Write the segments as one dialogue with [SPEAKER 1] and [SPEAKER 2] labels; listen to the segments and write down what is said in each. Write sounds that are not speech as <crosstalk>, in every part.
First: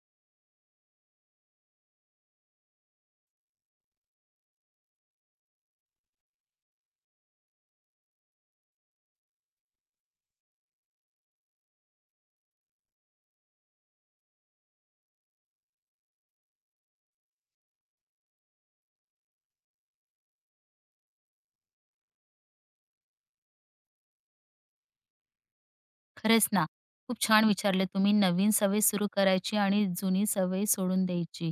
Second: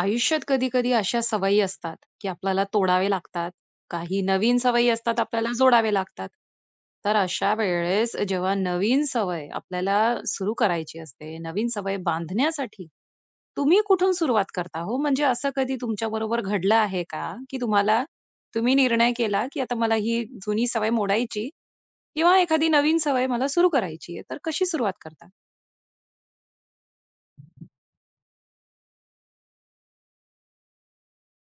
[SPEAKER 1] आयुष्यात कधी-कधी अशा सवयी असतात, की आपल्याला तोडावे लागतात. काही नवीन सवयी असतात, आपल्याला जोडावे लागतात. तर अशा वेळेस जेव्हा नवीन सवय आपल्याला सुरू करायची असते, नवीन सवय बांधण्यासाठी तुम्ही कुठून सुरुवात करता हो? म्हणजे असं कधी तुमच्याबरोबर घडलं आहे का, की तुम्हाला तुम्ही निर्णय केला, की आता मला ही जुनी सवय मोडायची किंवा एखादी नवीन सवय मला सुरू करायची आहे, तर कशी सुरुवात करता?
[SPEAKER 2] खरंच ना. खूप छान विचारले तुम्ही. नवीन सवय सुरू करायची आणि जुनी सवय सोडून द्यायची.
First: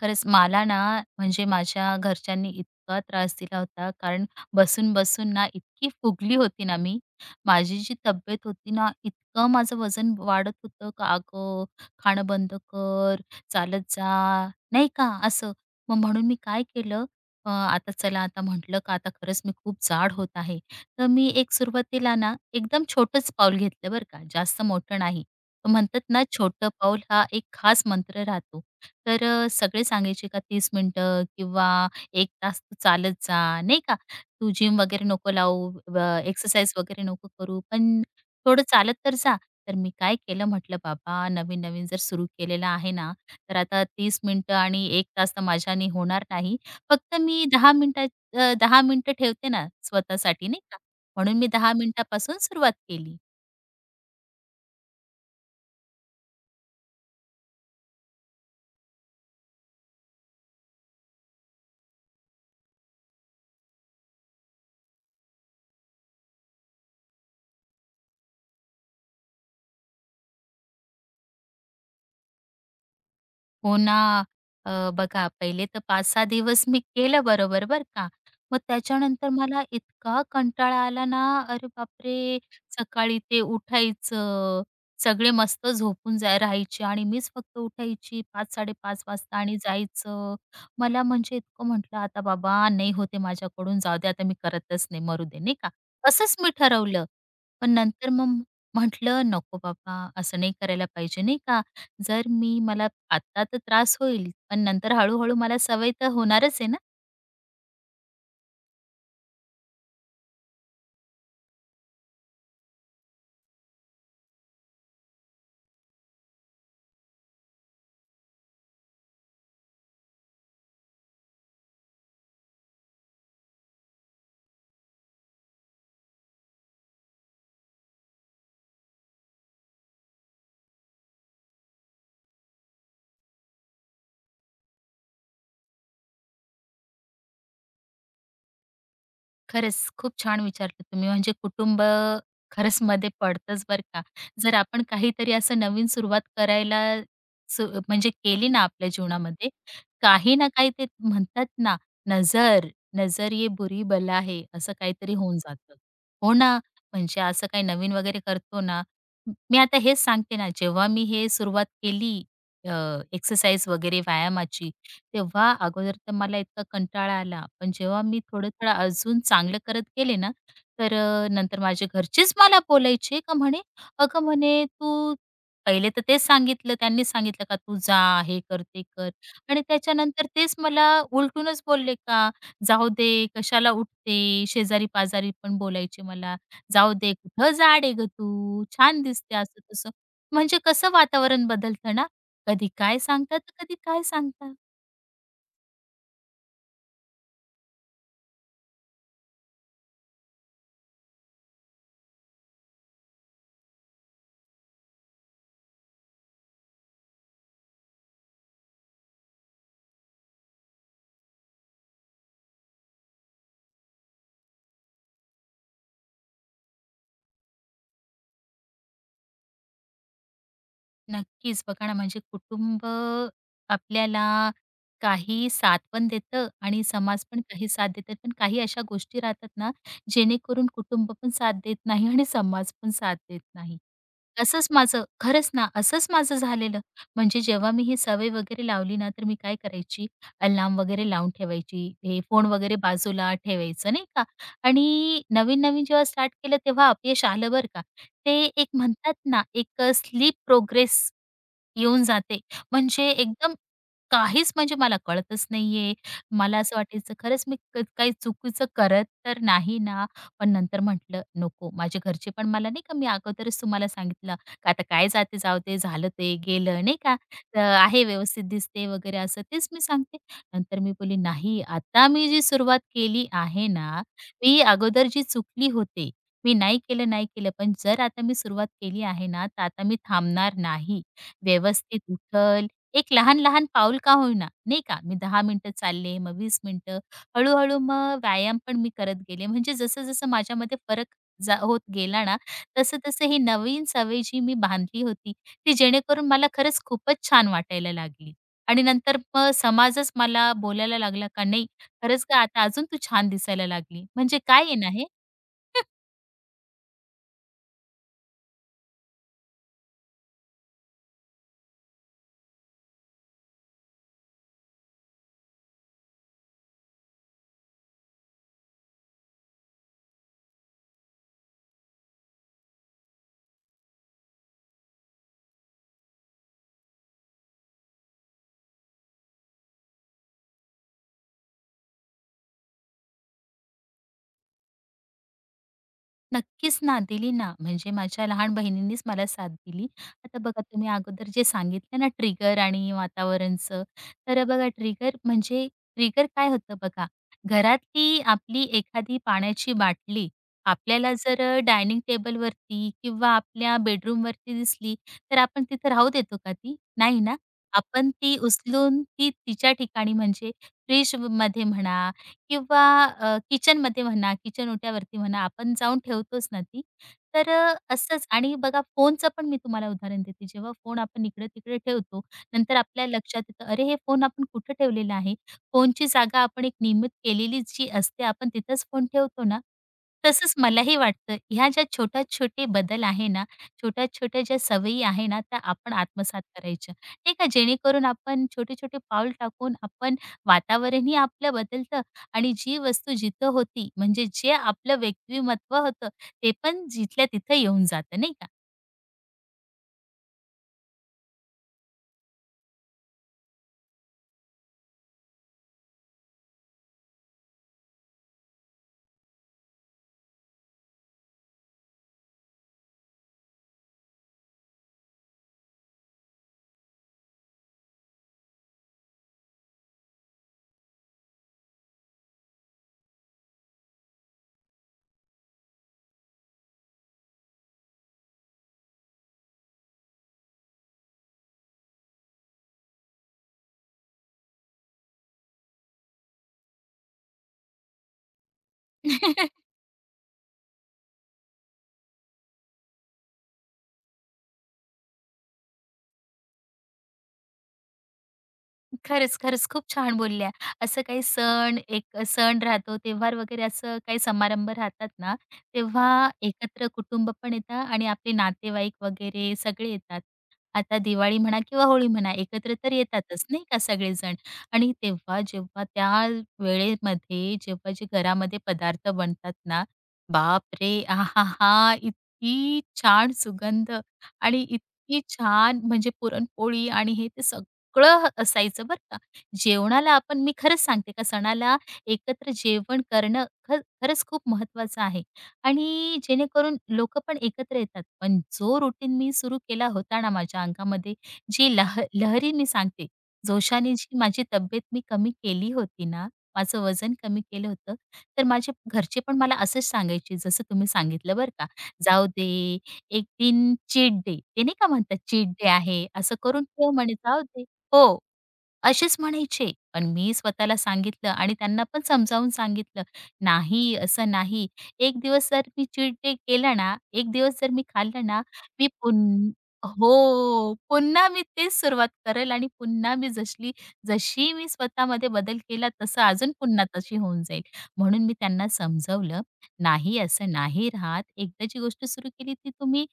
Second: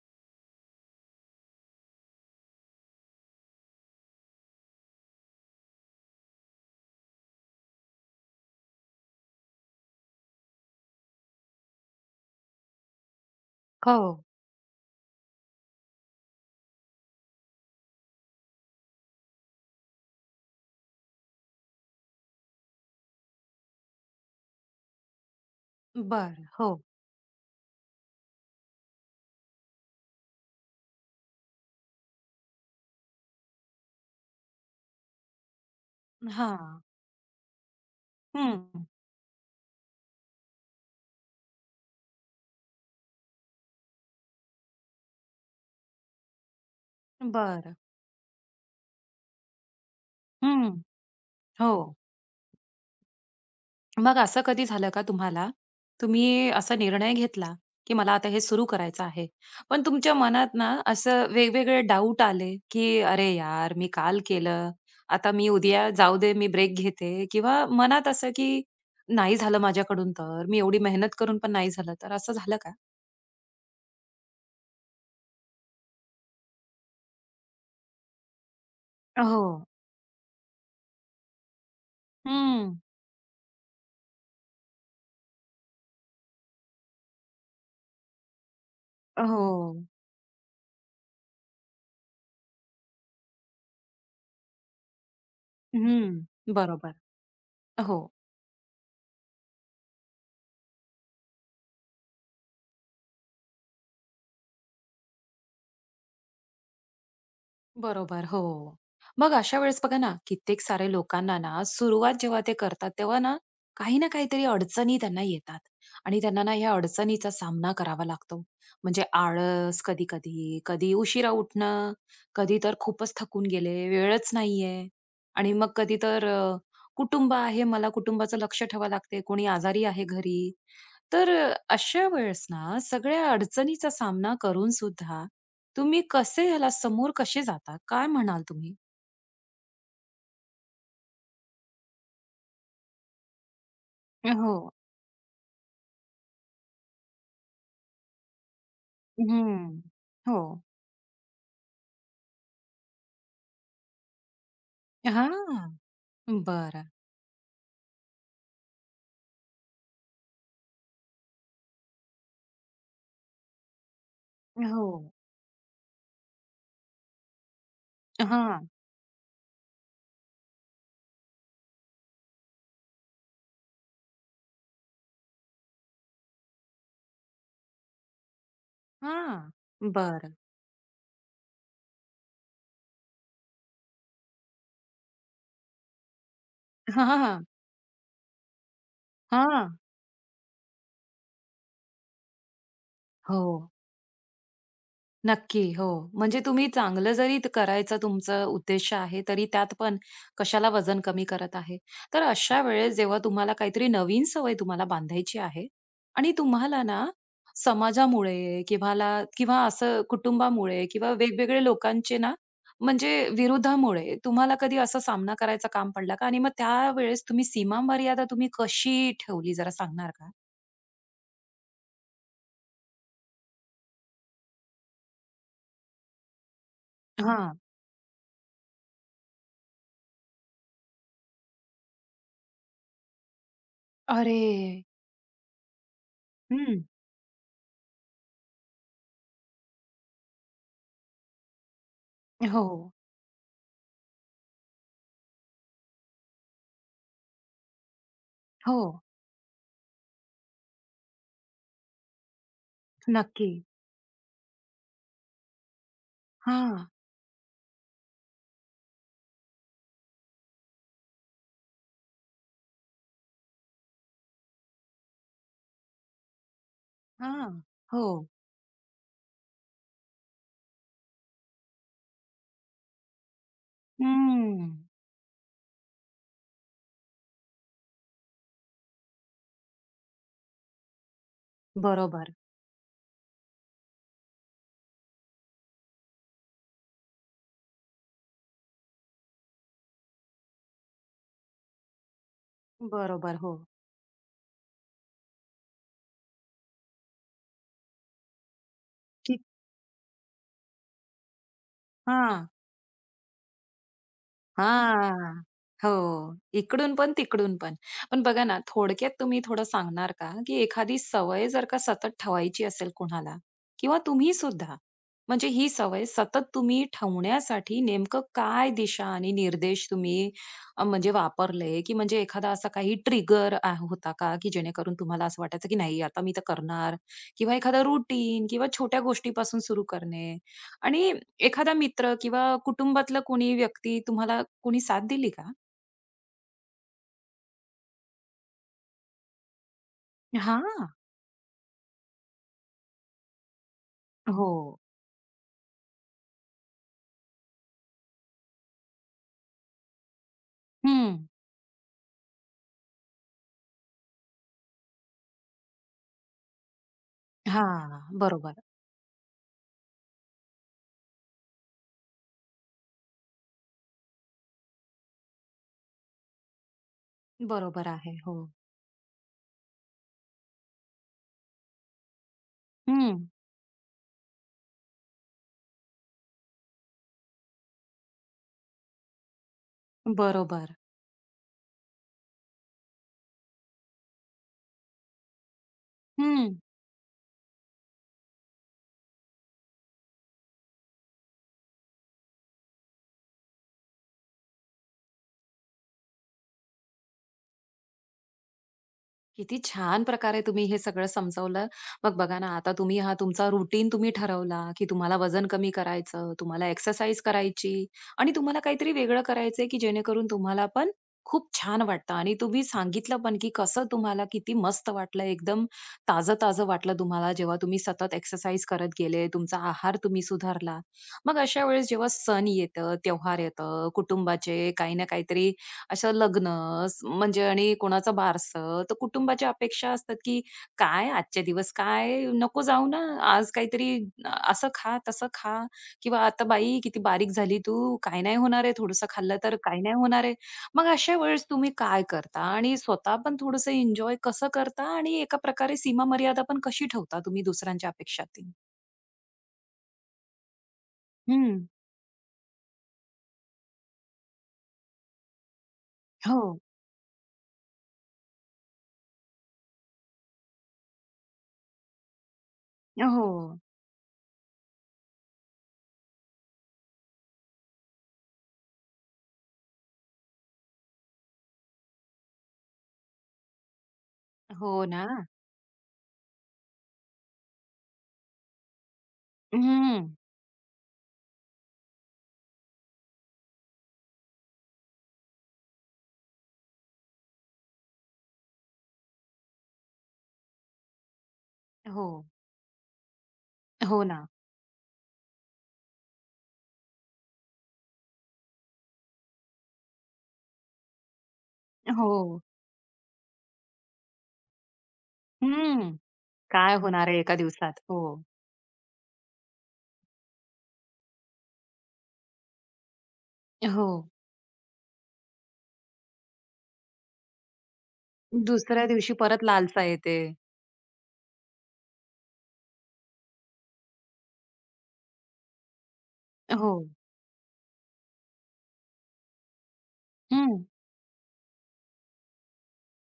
[SPEAKER 2] खरंच मला ना, म्हणजे माझ्या घरच्यांनी इतका त्रास दिला होता, कारण बसून-बसून ना इतकी फुगली होती ना मी. माझी जी तब्येत होती ना, इतकं माझं वजन वाढत होतं का, "अगं, खाणं बंद कर, चालत
[SPEAKER 1] हो.
[SPEAKER 2] जा." नाही का असं. मग म्हणून मी काय केलं, आता चला आता म्हटलं का आता खरंच मी खूप जाड होत आहे. तर मी एक सुरुवातीला ना एकदम छोटंच पाऊल घेतलं बरं का, जास्त मोठं नाही. म्हणतात ना
[SPEAKER 1] बरं.
[SPEAKER 2] छोटं
[SPEAKER 1] हो.
[SPEAKER 2] पाऊल हा एक खास मंत्र राहतो. तर सगळे सांगायचे का 30 मिनिटं किंवा 1 तास तू चालत जा, नाही का. तू जिम वगैरे नको लावू, एक्सरसाइज
[SPEAKER 1] हां.
[SPEAKER 2] वगैरे नको करू, पण थोडं
[SPEAKER 1] हं.
[SPEAKER 2] चालत तर जा. तर मी काय केलं म्हटलं बाबा नवीन-नवीन जर सुरू केलेलं आहे ना, तर आता 30 मिनिटं आणि 1 तास तर माझ्याने होणार नाही. फक्त मी 10
[SPEAKER 1] बरं.
[SPEAKER 2] मिनिटात 10 मिनिटं ठेवते ना स्वतःसाठी नाही
[SPEAKER 1] हं,
[SPEAKER 2] म्हणून मी 10
[SPEAKER 1] हो.
[SPEAKER 2] मिनिटापासून सुरुवात केली.
[SPEAKER 1] मग असं कधी झालं का तुम्हाला, तुम्ही असा निर्णय घेतला, की मला आता हे सुरू करायचं आहे. पण तुमच्या मनात ना असं वेगवेगळे डाउट आले, की "अरे यार, मी काल केलं, आता मी उद्या जाऊ दे, मी ब्रेक घेते" किंवा मनात असं, की "नाही झालं माझ्याकडून तर, मी एवढी मेहनत करून पण नाही झालं तर" असं झालं का?
[SPEAKER 2] हो ना. बघा पहिले तर 5-6 दिवस मी केलं बरोबर बर का. मग त्याच्यानंतर
[SPEAKER 1] हो.
[SPEAKER 2] मला इतका कंटाळा आला ना, अरे बापरे!
[SPEAKER 1] हं.
[SPEAKER 2] सकाळी ते उठायचं, सगळे मस्त झोपून जा राहायचे आणि मीच फक्त उठायची 5:00-5:30 वाजता
[SPEAKER 1] हो.
[SPEAKER 2] आणि जायचं. मला म्हणजे इतकं म्हटलं, "आता बाबा नाही होत माझ्याकडून, जाऊ दे आता मी करतच नाही, मरू दे." नाही का.
[SPEAKER 1] हं.
[SPEAKER 2] असंच मी
[SPEAKER 1] बरोबर.
[SPEAKER 2] ठरवलं. पण
[SPEAKER 1] हो.
[SPEAKER 2] नंतर मग म्हटलं, "नको बाबा, असं नाही करायला पाहिजे." नाही का. जर मी मला आत्ता तर त्रास होईल, पण नंतर हळू मला सवय तर होणारच आहे ना.
[SPEAKER 1] बरोबर, हो. मग अशा वेळेस बघा ना, कित्येक सारे लोकांना ना, सुरुवात जेव्हा ते करतात, तेव्हा ना, काही ना काहीतरी अडचणी त्यांना येतात आणि त्यांना ना, ह्या अडचणीचा सामना करावा लागतो. म्हणजे आळस कधी-कधी, कधी कधी उशिरा उठणं, कधी तर खूपच थकून गेले, वेळच नाहीये आणि मग कधी तर कुटुंब आहे, मला कुटुंबाचं लक्ष ठेवावं लागते, कोणी आजारी आहे घरी. तर अशा वेळेस ना, सगळ्या अडचणीचा सामना करून सुद्धा तुम्ही कसे ह्याला समोर कसे जाता? काय म्हणाल तुम्ही?
[SPEAKER 2] खरंच खूप छान विचारलं तुम्ही. म्हणजे कुटुंब खरंच मध्ये पडतंच बरं का. जर
[SPEAKER 1] हो.
[SPEAKER 2] आपण काहीतरी असं नवीन सुरुवात करायला म्हणजे केली ना आपल्या जीवनामध्ये,
[SPEAKER 1] हं.
[SPEAKER 2] काही ना
[SPEAKER 1] हो.
[SPEAKER 2] काही ते म्हणतात ना, नजर नजर ये बुरी बला है, असं काहीतरी होऊन
[SPEAKER 1] हां.
[SPEAKER 2] जातं. हो ना,
[SPEAKER 1] बर,
[SPEAKER 2] म्हणजे असं काही नवीन वगैरे करतो ना, मी आता हेच सांगते ना, जेव्हा मी हे सुरुवात केली एक्सरसाइज वगैरे व्यायामाची,
[SPEAKER 1] हो.
[SPEAKER 2] तेव्हा अगोदर तर मला इतका कंटाळा आला. पण जेव्हा मी
[SPEAKER 1] हां.
[SPEAKER 2] थोडं-थोडं अजून चांगलं करत गेले ना, तर नंतर माझे घरचेच मला बोलायचे का म्हणे, "अगं," म्हणे, "तू पहिले तर तेच सांगितलं, त्यांनी सांगितलं का तू जा, हे कर, ते कर."
[SPEAKER 1] हां.
[SPEAKER 2] आणि त्याच्यानंतर
[SPEAKER 1] बरं.
[SPEAKER 2] तेच मला उलटूनच बोलले का, "जाऊ दे, कशाला उठते?" शेजारी-पाजारी पण बोलायचे मला, "जाऊ
[SPEAKER 1] हां,
[SPEAKER 2] दे,
[SPEAKER 1] हां.
[SPEAKER 2] कुठं जाड आहे गं तू? छान दिसते."
[SPEAKER 1] हां.
[SPEAKER 2] असं-तसं. म्हणजे कसं वातावरण बदलतं ना, कधी काय सांगतात,
[SPEAKER 1] हो.
[SPEAKER 2] तर कधी काय सांगतात.
[SPEAKER 1] नक्की, हो. म्हणजे तुम्ही चांगलं जरी त करायचं तुमचं उद्देश आहे, तरी त्यात पण कशाला वजन कमी करत आहे. तर अशा वेळेस जेव्हा तुम्हाला काहीतरी नवीन सवय तुम्हाला बांधायची आहे आणि तुम्हाला ना समाजामुळे किंवाला किंवा असं कुटुंबामुळे किंवा वेगवेगळे लोकांचे ना म्हणजे विरोधामुळे तुम्हाला कधी असा सामना करायचा काम पडला का? आणि मग त्यावेळेस तुम्ही सीमा मर्यादा तुम्ही कशी ठेवली जरा सांगणार का?
[SPEAKER 2] नक्कीच. बघा ना, म्हणजे कुटुंब आपल्याला काही साथ पण देतं आणि समाज पण
[SPEAKER 1] हां.
[SPEAKER 2] काही साथ देतात. पण काही अशा गोष्टी राहतात ना, जेणेकरून कुटुंब पण साथ देत नाही आणि समाज पण साथ देत नाही.
[SPEAKER 1] अरे!
[SPEAKER 2] असंच माझं खरंच ना, असंच माझं झालेलं.
[SPEAKER 1] हं.
[SPEAKER 2] म्हणजे जेव्हा मी ही सवय वगैरे लावली ना, तर मी काय करायची, अलार्म वगैरे लावून ठेवायची. हे फोन
[SPEAKER 1] हो,
[SPEAKER 2] वगैरे बाजूला ठेवायचं, नाही का? आणि नवीन-नवीन जेव्हा स्टार्ट केलं, तेव्हा अपयश आलं बरं का. ते एक
[SPEAKER 1] हो.
[SPEAKER 2] म्हणतात ना, एक स्लीप प्रोग्रेस येऊन जाते. म्हणजे
[SPEAKER 1] नक्की.
[SPEAKER 2] एकदम काहीच म्हणजे मला कळतच नाहीये. मला असं
[SPEAKER 1] हां,
[SPEAKER 2] वाटायचं खरंच मी काही चुकीचं करत तर नाही ना? पण नंतर म्हटलं नको. माझे घरचे पण मला नाही का मी अगोदरच तुम्हाला सांगितलं, का आता काय जाते जाऊ दे, झालं ते गेलं नाही का?
[SPEAKER 1] हां.
[SPEAKER 2] तर
[SPEAKER 1] हो.
[SPEAKER 2] आहे व्यवस्थित दिसते वगैरे असं तेच मी सांगते. नंतर मी बोलली, "नाही, आता मी जी सुरुवात केली आहे ना, मी
[SPEAKER 1] हम्म.
[SPEAKER 2] अगोदर जी चुकली होते मी नाही केलं, नाही केलं. पण जर आता मी सुरुवात केली आहे ना, तर आता मी थांबणार नाही. व्यवस्थित
[SPEAKER 1] बरोबर,
[SPEAKER 2] उठल, एक लहान-लहान पाऊल का होईना, नाही का? मी दहा मिनिटं चालले, मग 20 मिनिटं. हळू-हळू मग व्यायाम पण मी करत गेले. म्हणजे जसं-जसं माझ्यामध्ये फरक होत गेला ना, तसं-तसं
[SPEAKER 1] बरोबर.
[SPEAKER 2] ही
[SPEAKER 1] हो.
[SPEAKER 2] नवीन सवय जी मी बांधली होती, ती जेणेकरून मला खरंच खूपच छान वाटायला लागली. आणि नंतर
[SPEAKER 1] की
[SPEAKER 2] मग समाजच मला बोलायला लागला का, "नाही, खरंच का
[SPEAKER 1] हां.
[SPEAKER 2] आता अजून तू छान दिसायला लागली." म्हणजे काय आहे ना हे?
[SPEAKER 1] हां. हो. इकडून पण, तिकडून पण. पण बघा ना, थोडक्यात तुम्ही थोडं सांगणार का, की एखादी सवय जर का सतत ठेवायची असेल कुणाला किंवा तुम्ही सुद्धा, म्हणजे ही सवय सतत तुम्ही ठेवण्यासाठी नेमकं काय दिशा आणि निर्देश तुम्ही म्हणजे वापरले, की म्हणजे एखादा असा काही ट्रिगर होता का, की जेणेकरून तुम्हाला असं वाटायचं, की नाही आता मी तर करणार किंवा एखादा रुटीन किंवा छोट्या गोष्टीपासून सुरू करणे आणि एखादा मित्र किंवा कुटुंबातलं कोणी व्यक्ती तुम्हाला कोणी साथ दिली का?
[SPEAKER 2] नक्कीच ना, दिली ना. म्हणजे माझ्या लहान बहिणींनीच मला साथ दिली. आता बघा
[SPEAKER 1] हां.
[SPEAKER 2] तुम्ही अगोदर जे सांगितलं ना ट्रिगर आणि वातावरणचं, तर
[SPEAKER 1] हो.
[SPEAKER 2] बघा ट्रिगर म्हणजे ट्रिगर काय होतं बघा, घरातली आपली एखादी पाण्याची बाटली आपल्याला
[SPEAKER 1] हं.
[SPEAKER 2] जर डायनिंग टेबलवरती किंवा आपल्या बेडरूमवरती दिसली, तर आपण तिथं राहू देतो का ती? नाही ना.
[SPEAKER 1] हां.
[SPEAKER 2] आपण ती
[SPEAKER 1] बरोबर.
[SPEAKER 2] उचलून ती तिच्या ठिकाणी म्हणजे फ्रिजमध्ये म्हणा किंवा किचनमध्ये म्हणा, किचन ओट्यावरती म्हणा, आपण जाऊन ठेवतोच ना ती. तर
[SPEAKER 1] बरोबर आहे.
[SPEAKER 2] असंच
[SPEAKER 1] हो.
[SPEAKER 2] आणि बघा फोनचं पण मी तुम्हाला उदाहरण देते. जेव्हा फोन आपण इकडे-तिकडे ठेवतो, नंतर आपल्या
[SPEAKER 1] हं.
[SPEAKER 2] लक्षात येतं, "अरे, हे फोन आपण कुठे ठेवलेला आहे?" फोनची जागा आपण एक नियमित केलेली जी असते, आपण तिथेच फोन ठेवतो ना. तसंच
[SPEAKER 1] बरोबर.
[SPEAKER 2] मलाही वाटतं, ह्या ज्या छोट्या-छोटे बदल आहे ना, छोट्या-छोट्या ज्या सवयी आहे ना, त्या आपण आत्मसात
[SPEAKER 1] हं.
[SPEAKER 2] करायच्या, नाही का? जेणेकरून आपण छोटे-छोटे पाऊल टाकून आपण वातावरणही आपलं बदलतं आणि जी वस्तू जिथं होती, म्हणजे जे आपलं व्यक्तिमत्व होतं, ते पण जिथल्या तिथं येऊन जातं, नाही का?
[SPEAKER 1] किती छान प्रकारे तुम्ही हे सगळं समजावलं. मग बघा ना, आता तुम्ही हा तुमचा रुटीन तुम्ही ठरवला, की तुम्हाला वजन कमी करायचं, तुम्हाला एक्सरसाइज करायची आणि तुम्हाला काहीतरी वेगळं करायचंय, की जेणेकरून तुम्हाला पण खूप छान वाटतं आणि तुम्ही सांगितलं पण, की कसं तुम्हाला किती मस्त वाटलं, एकदम ताजं-ताजं वाटलं तुम्हाला जेव्हा तुम्ही सतत एक्सरसाइज करत गेले, तुमचा आहार तुम्ही सुधारला. मग अशा वेळेस जेव्हा सण येतं, त्योहार येतं, कुटुंबाचे काही ना काहीतरी असं लग्न स- म्हणजे आणि कोणाचं बारसं तर कुटुंबाच्या अपेक्षा असतात की काय आजचे दिवस काय नको जाऊ ना आज काहीतरी अ- असं खा तसं खा किंवा आता बाई किती बारीक झाली तू काय नाही होणार आहे थोडंसं खाल्लं तर
[SPEAKER 2] <laughs>
[SPEAKER 1] काय नाही होणार आहे मग अशा वेळेस तुम्ही काय करता आणि स्वतः पण थोडंसं एन्जॉय कसं करता आणि एका प्रकारे सीमा मर्यादा पण कशी ठेवता तुम्ही दुसऱ्यांच्या अपेक्षातील.
[SPEAKER 2] खरंच, खरंच खूप छान बोलल्या. असं काही
[SPEAKER 1] हम्म.
[SPEAKER 2] सण, एक सण राहतो, त्योहार वगैरे असं काही समारंभ राहतात ना, तेव्हा
[SPEAKER 1] हो.
[SPEAKER 2] एकत्र कुटुंब पण येतं आणि आपले नातेवाईक वगैरे सगळे येतात. आता दिवाळी म्हणा किंवा होळी म्हणा, एकत्र तर
[SPEAKER 1] हो.
[SPEAKER 2] येतातच नाही का सगळेजण आणि तेव्हा जेव्हा त्या वेळेमध्ये जेव्हा जे घरामध्ये पदार्थ बनतात ना, बापरे! आहाहा! इतकी छान सुगंध आणि
[SPEAKER 1] हो ना.
[SPEAKER 2] इतकी छान म्हणजे पुरणपोळी आणि हे ते सगळं असायचं बरं का.
[SPEAKER 1] हम्म.
[SPEAKER 2] जेवणाला आपण मी खरंच सांगते का सणाला एकत्र जेवण करणं खरंच खूप महत्वाचं आहे आणि जेणेकरून लोक पण एकत्र येतात. पण जो रूटीन मी सुरू केला होता ना माझ्या अंगामध्ये, जी
[SPEAKER 1] हो.
[SPEAKER 2] लहरी मी सांगते, जोशाने
[SPEAKER 1] हो
[SPEAKER 2] जी
[SPEAKER 1] ना.
[SPEAKER 2] माझी तब्येत मी कमी केली होती ना, माझं वजन कमी केलं होतं, तर माझे घरचे पण मला असंच सांगायचे जसं तुम्ही सांगितलं बरं का. "जाऊ
[SPEAKER 1] हो.
[SPEAKER 2] दे, एक दिन चीट डे" ते नाही का म्हणतात चीट डे आहे, "असं करून
[SPEAKER 1] काय
[SPEAKER 2] ठेव"
[SPEAKER 1] होणार
[SPEAKER 2] म्हणे,
[SPEAKER 1] आहे एका
[SPEAKER 2] "जाऊ दे."
[SPEAKER 1] दिवसात? हो.
[SPEAKER 2] हो, असेच म्हणायचे. पण मी स्वतःला सांगितलं आणि त्यांना पण समजावून सांगितलं,
[SPEAKER 1] हो.
[SPEAKER 2] "नाही, असं नाही." एक दिवस जर मी चीट डे केला ना, एक दिवस जर मी खाल्लं ना,
[SPEAKER 1] दुसऱ्या
[SPEAKER 2] मी
[SPEAKER 1] दिवशी परत
[SPEAKER 2] पुन
[SPEAKER 1] लालसा
[SPEAKER 2] हो,
[SPEAKER 1] येते.
[SPEAKER 2] पुन्हा मी तेच सुरुवात करेल आणि पुन्हा मी जशी मी स्वतःमध्ये बदल केला तसं अजून
[SPEAKER 1] हो.
[SPEAKER 2] पुन्हा तशी होऊन जाईल. म्हणून मी त्यांना समजावलं, "नाही, असं
[SPEAKER 1] हं.
[SPEAKER 2] नाही राहत. एकदा जी गोष्ट सुरू केली ती तुम्ही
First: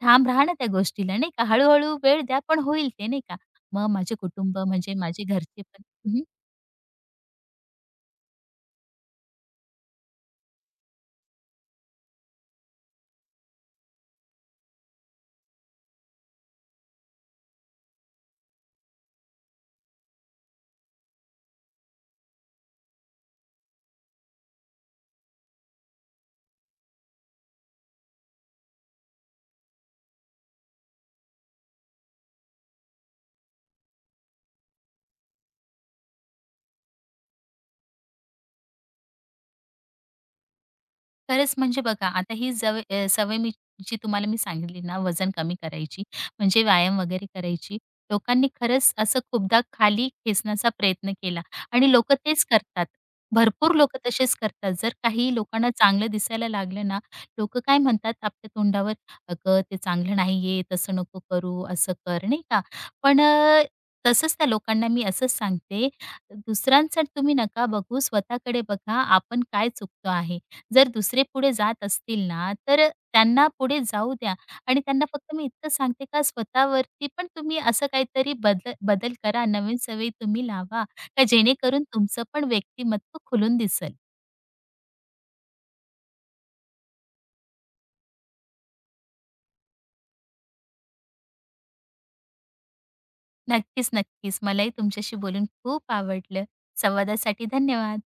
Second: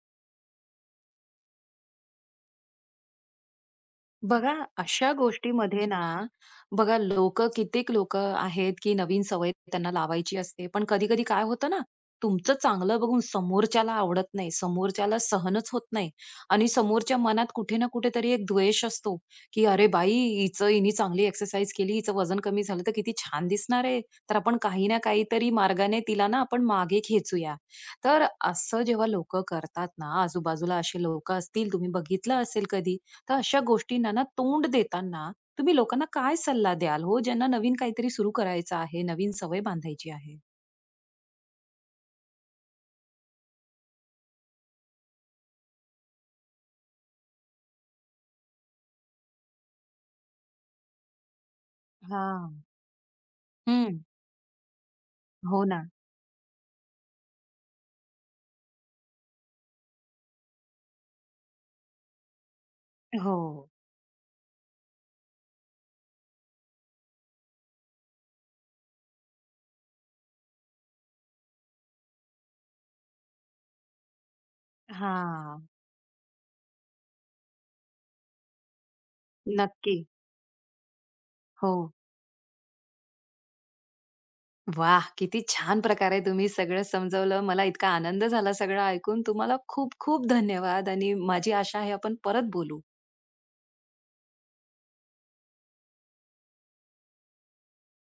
[SPEAKER 2] ठाम राहा ना त्या गोष्टीला, नाही का? हळू वेळ द्या, पण होईल ते, नाही का?" मग माझे
[SPEAKER 1] बघा,
[SPEAKER 2] कुटुंब म्हणजे
[SPEAKER 1] अशा
[SPEAKER 2] माझे घरचे पण
[SPEAKER 1] गोष्टीमध्ये ना,
[SPEAKER 2] हं.
[SPEAKER 1] बघा लोक कित्येक लोक आहेत, की नवीन सवय त्यांना लावायची असते. पण कधी-कधी काय होतं ना, तुमचं चांगलं बघून समोरच्याला आवडत नाही, समोरच्याला सहनच होत नाही आणि समोरच्या मनात कुठे ना कुठेतरी एक द्वेष असतो, की "अरे बाई, हिचं हिने चांगली एक्सरसाइज केली, हिचं वजन कमी झालं तर किती छान दिसणार आहे. तर आपण काही ना काहीतरी मार्गाने तिला ना आपण मागे खेचूया." तर असं जेव्हा लोकं करतात ना, आजूबाजूला असे लोकं असतील, तुम्ही बघितलं असेल कधी, तर अशा गोष्टींना ना तोंड देताना तुम्ही लोकांना काय सल्ला द्याल हो, ज्यांना नवीन काहीतरी सुरू करायचं आहे, नवीन सवय बांधायची आहे?
[SPEAKER 2] खरंच म्हणजे बघा आता ही सवय मी जी तुम्हाला मी सांगितली ना वजन कमी करायची, म्हणजे व्यायाम वगैरे करायची. लोकांनी खरंच असं खूपदा खाली खेचण्याचा प्रयत्न केला आणि लोकं तेच
[SPEAKER 1] हां.
[SPEAKER 2] करतात. भरपूर लोकं
[SPEAKER 1] हं.
[SPEAKER 2] तसेच करतात. जर काही
[SPEAKER 1] हो
[SPEAKER 2] लोकांना
[SPEAKER 1] ना.
[SPEAKER 2] चांगलं दिसायला लागलं ना, लोकं काय म्हणतात आपल्या तोंडावर, "अगं, ते चांगलं नाहीये, तसं नको करू, असं कर." नाही का? पण अ,
[SPEAKER 1] हो.
[SPEAKER 2] तसंच त्या लोकांना मी असंच सांगते, दुसऱ्यांचं तुम्ही नका बघू, स्वतःकडे बघा आपण काय चुकतो आहे. जर दुसरे पुढे जात असतील ना, तर त्यांना पुढे जाऊ द्या आणि त्यांना फक्त मी
[SPEAKER 1] हां.
[SPEAKER 2] इतकं सांगते का स्वतःवरती पण तुम्ही असं काहीतरी बदल बदल करा, नवीन
[SPEAKER 1] नक्की.
[SPEAKER 2] सवयी तुम्ही लावा, का
[SPEAKER 1] हो.
[SPEAKER 2] जेणेकरून तुमचं पण व्यक्तिमत्व खुलून दिसेल.
[SPEAKER 1] वाह! किती छान प्रकारे तुम्ही सगळं समजवलं. मला इतका आनंद झाला सगळं ऐकून. तुम्हाला खूप खूप धन्यवाद आणि माझी आशा आहे आपण परत बोलू.
[SPEAKER 2] नक्कीच, नक्कीच. मलाही तुमच्याशी बोलून खूप आवडलं. संवादासाठी धन्यवाद.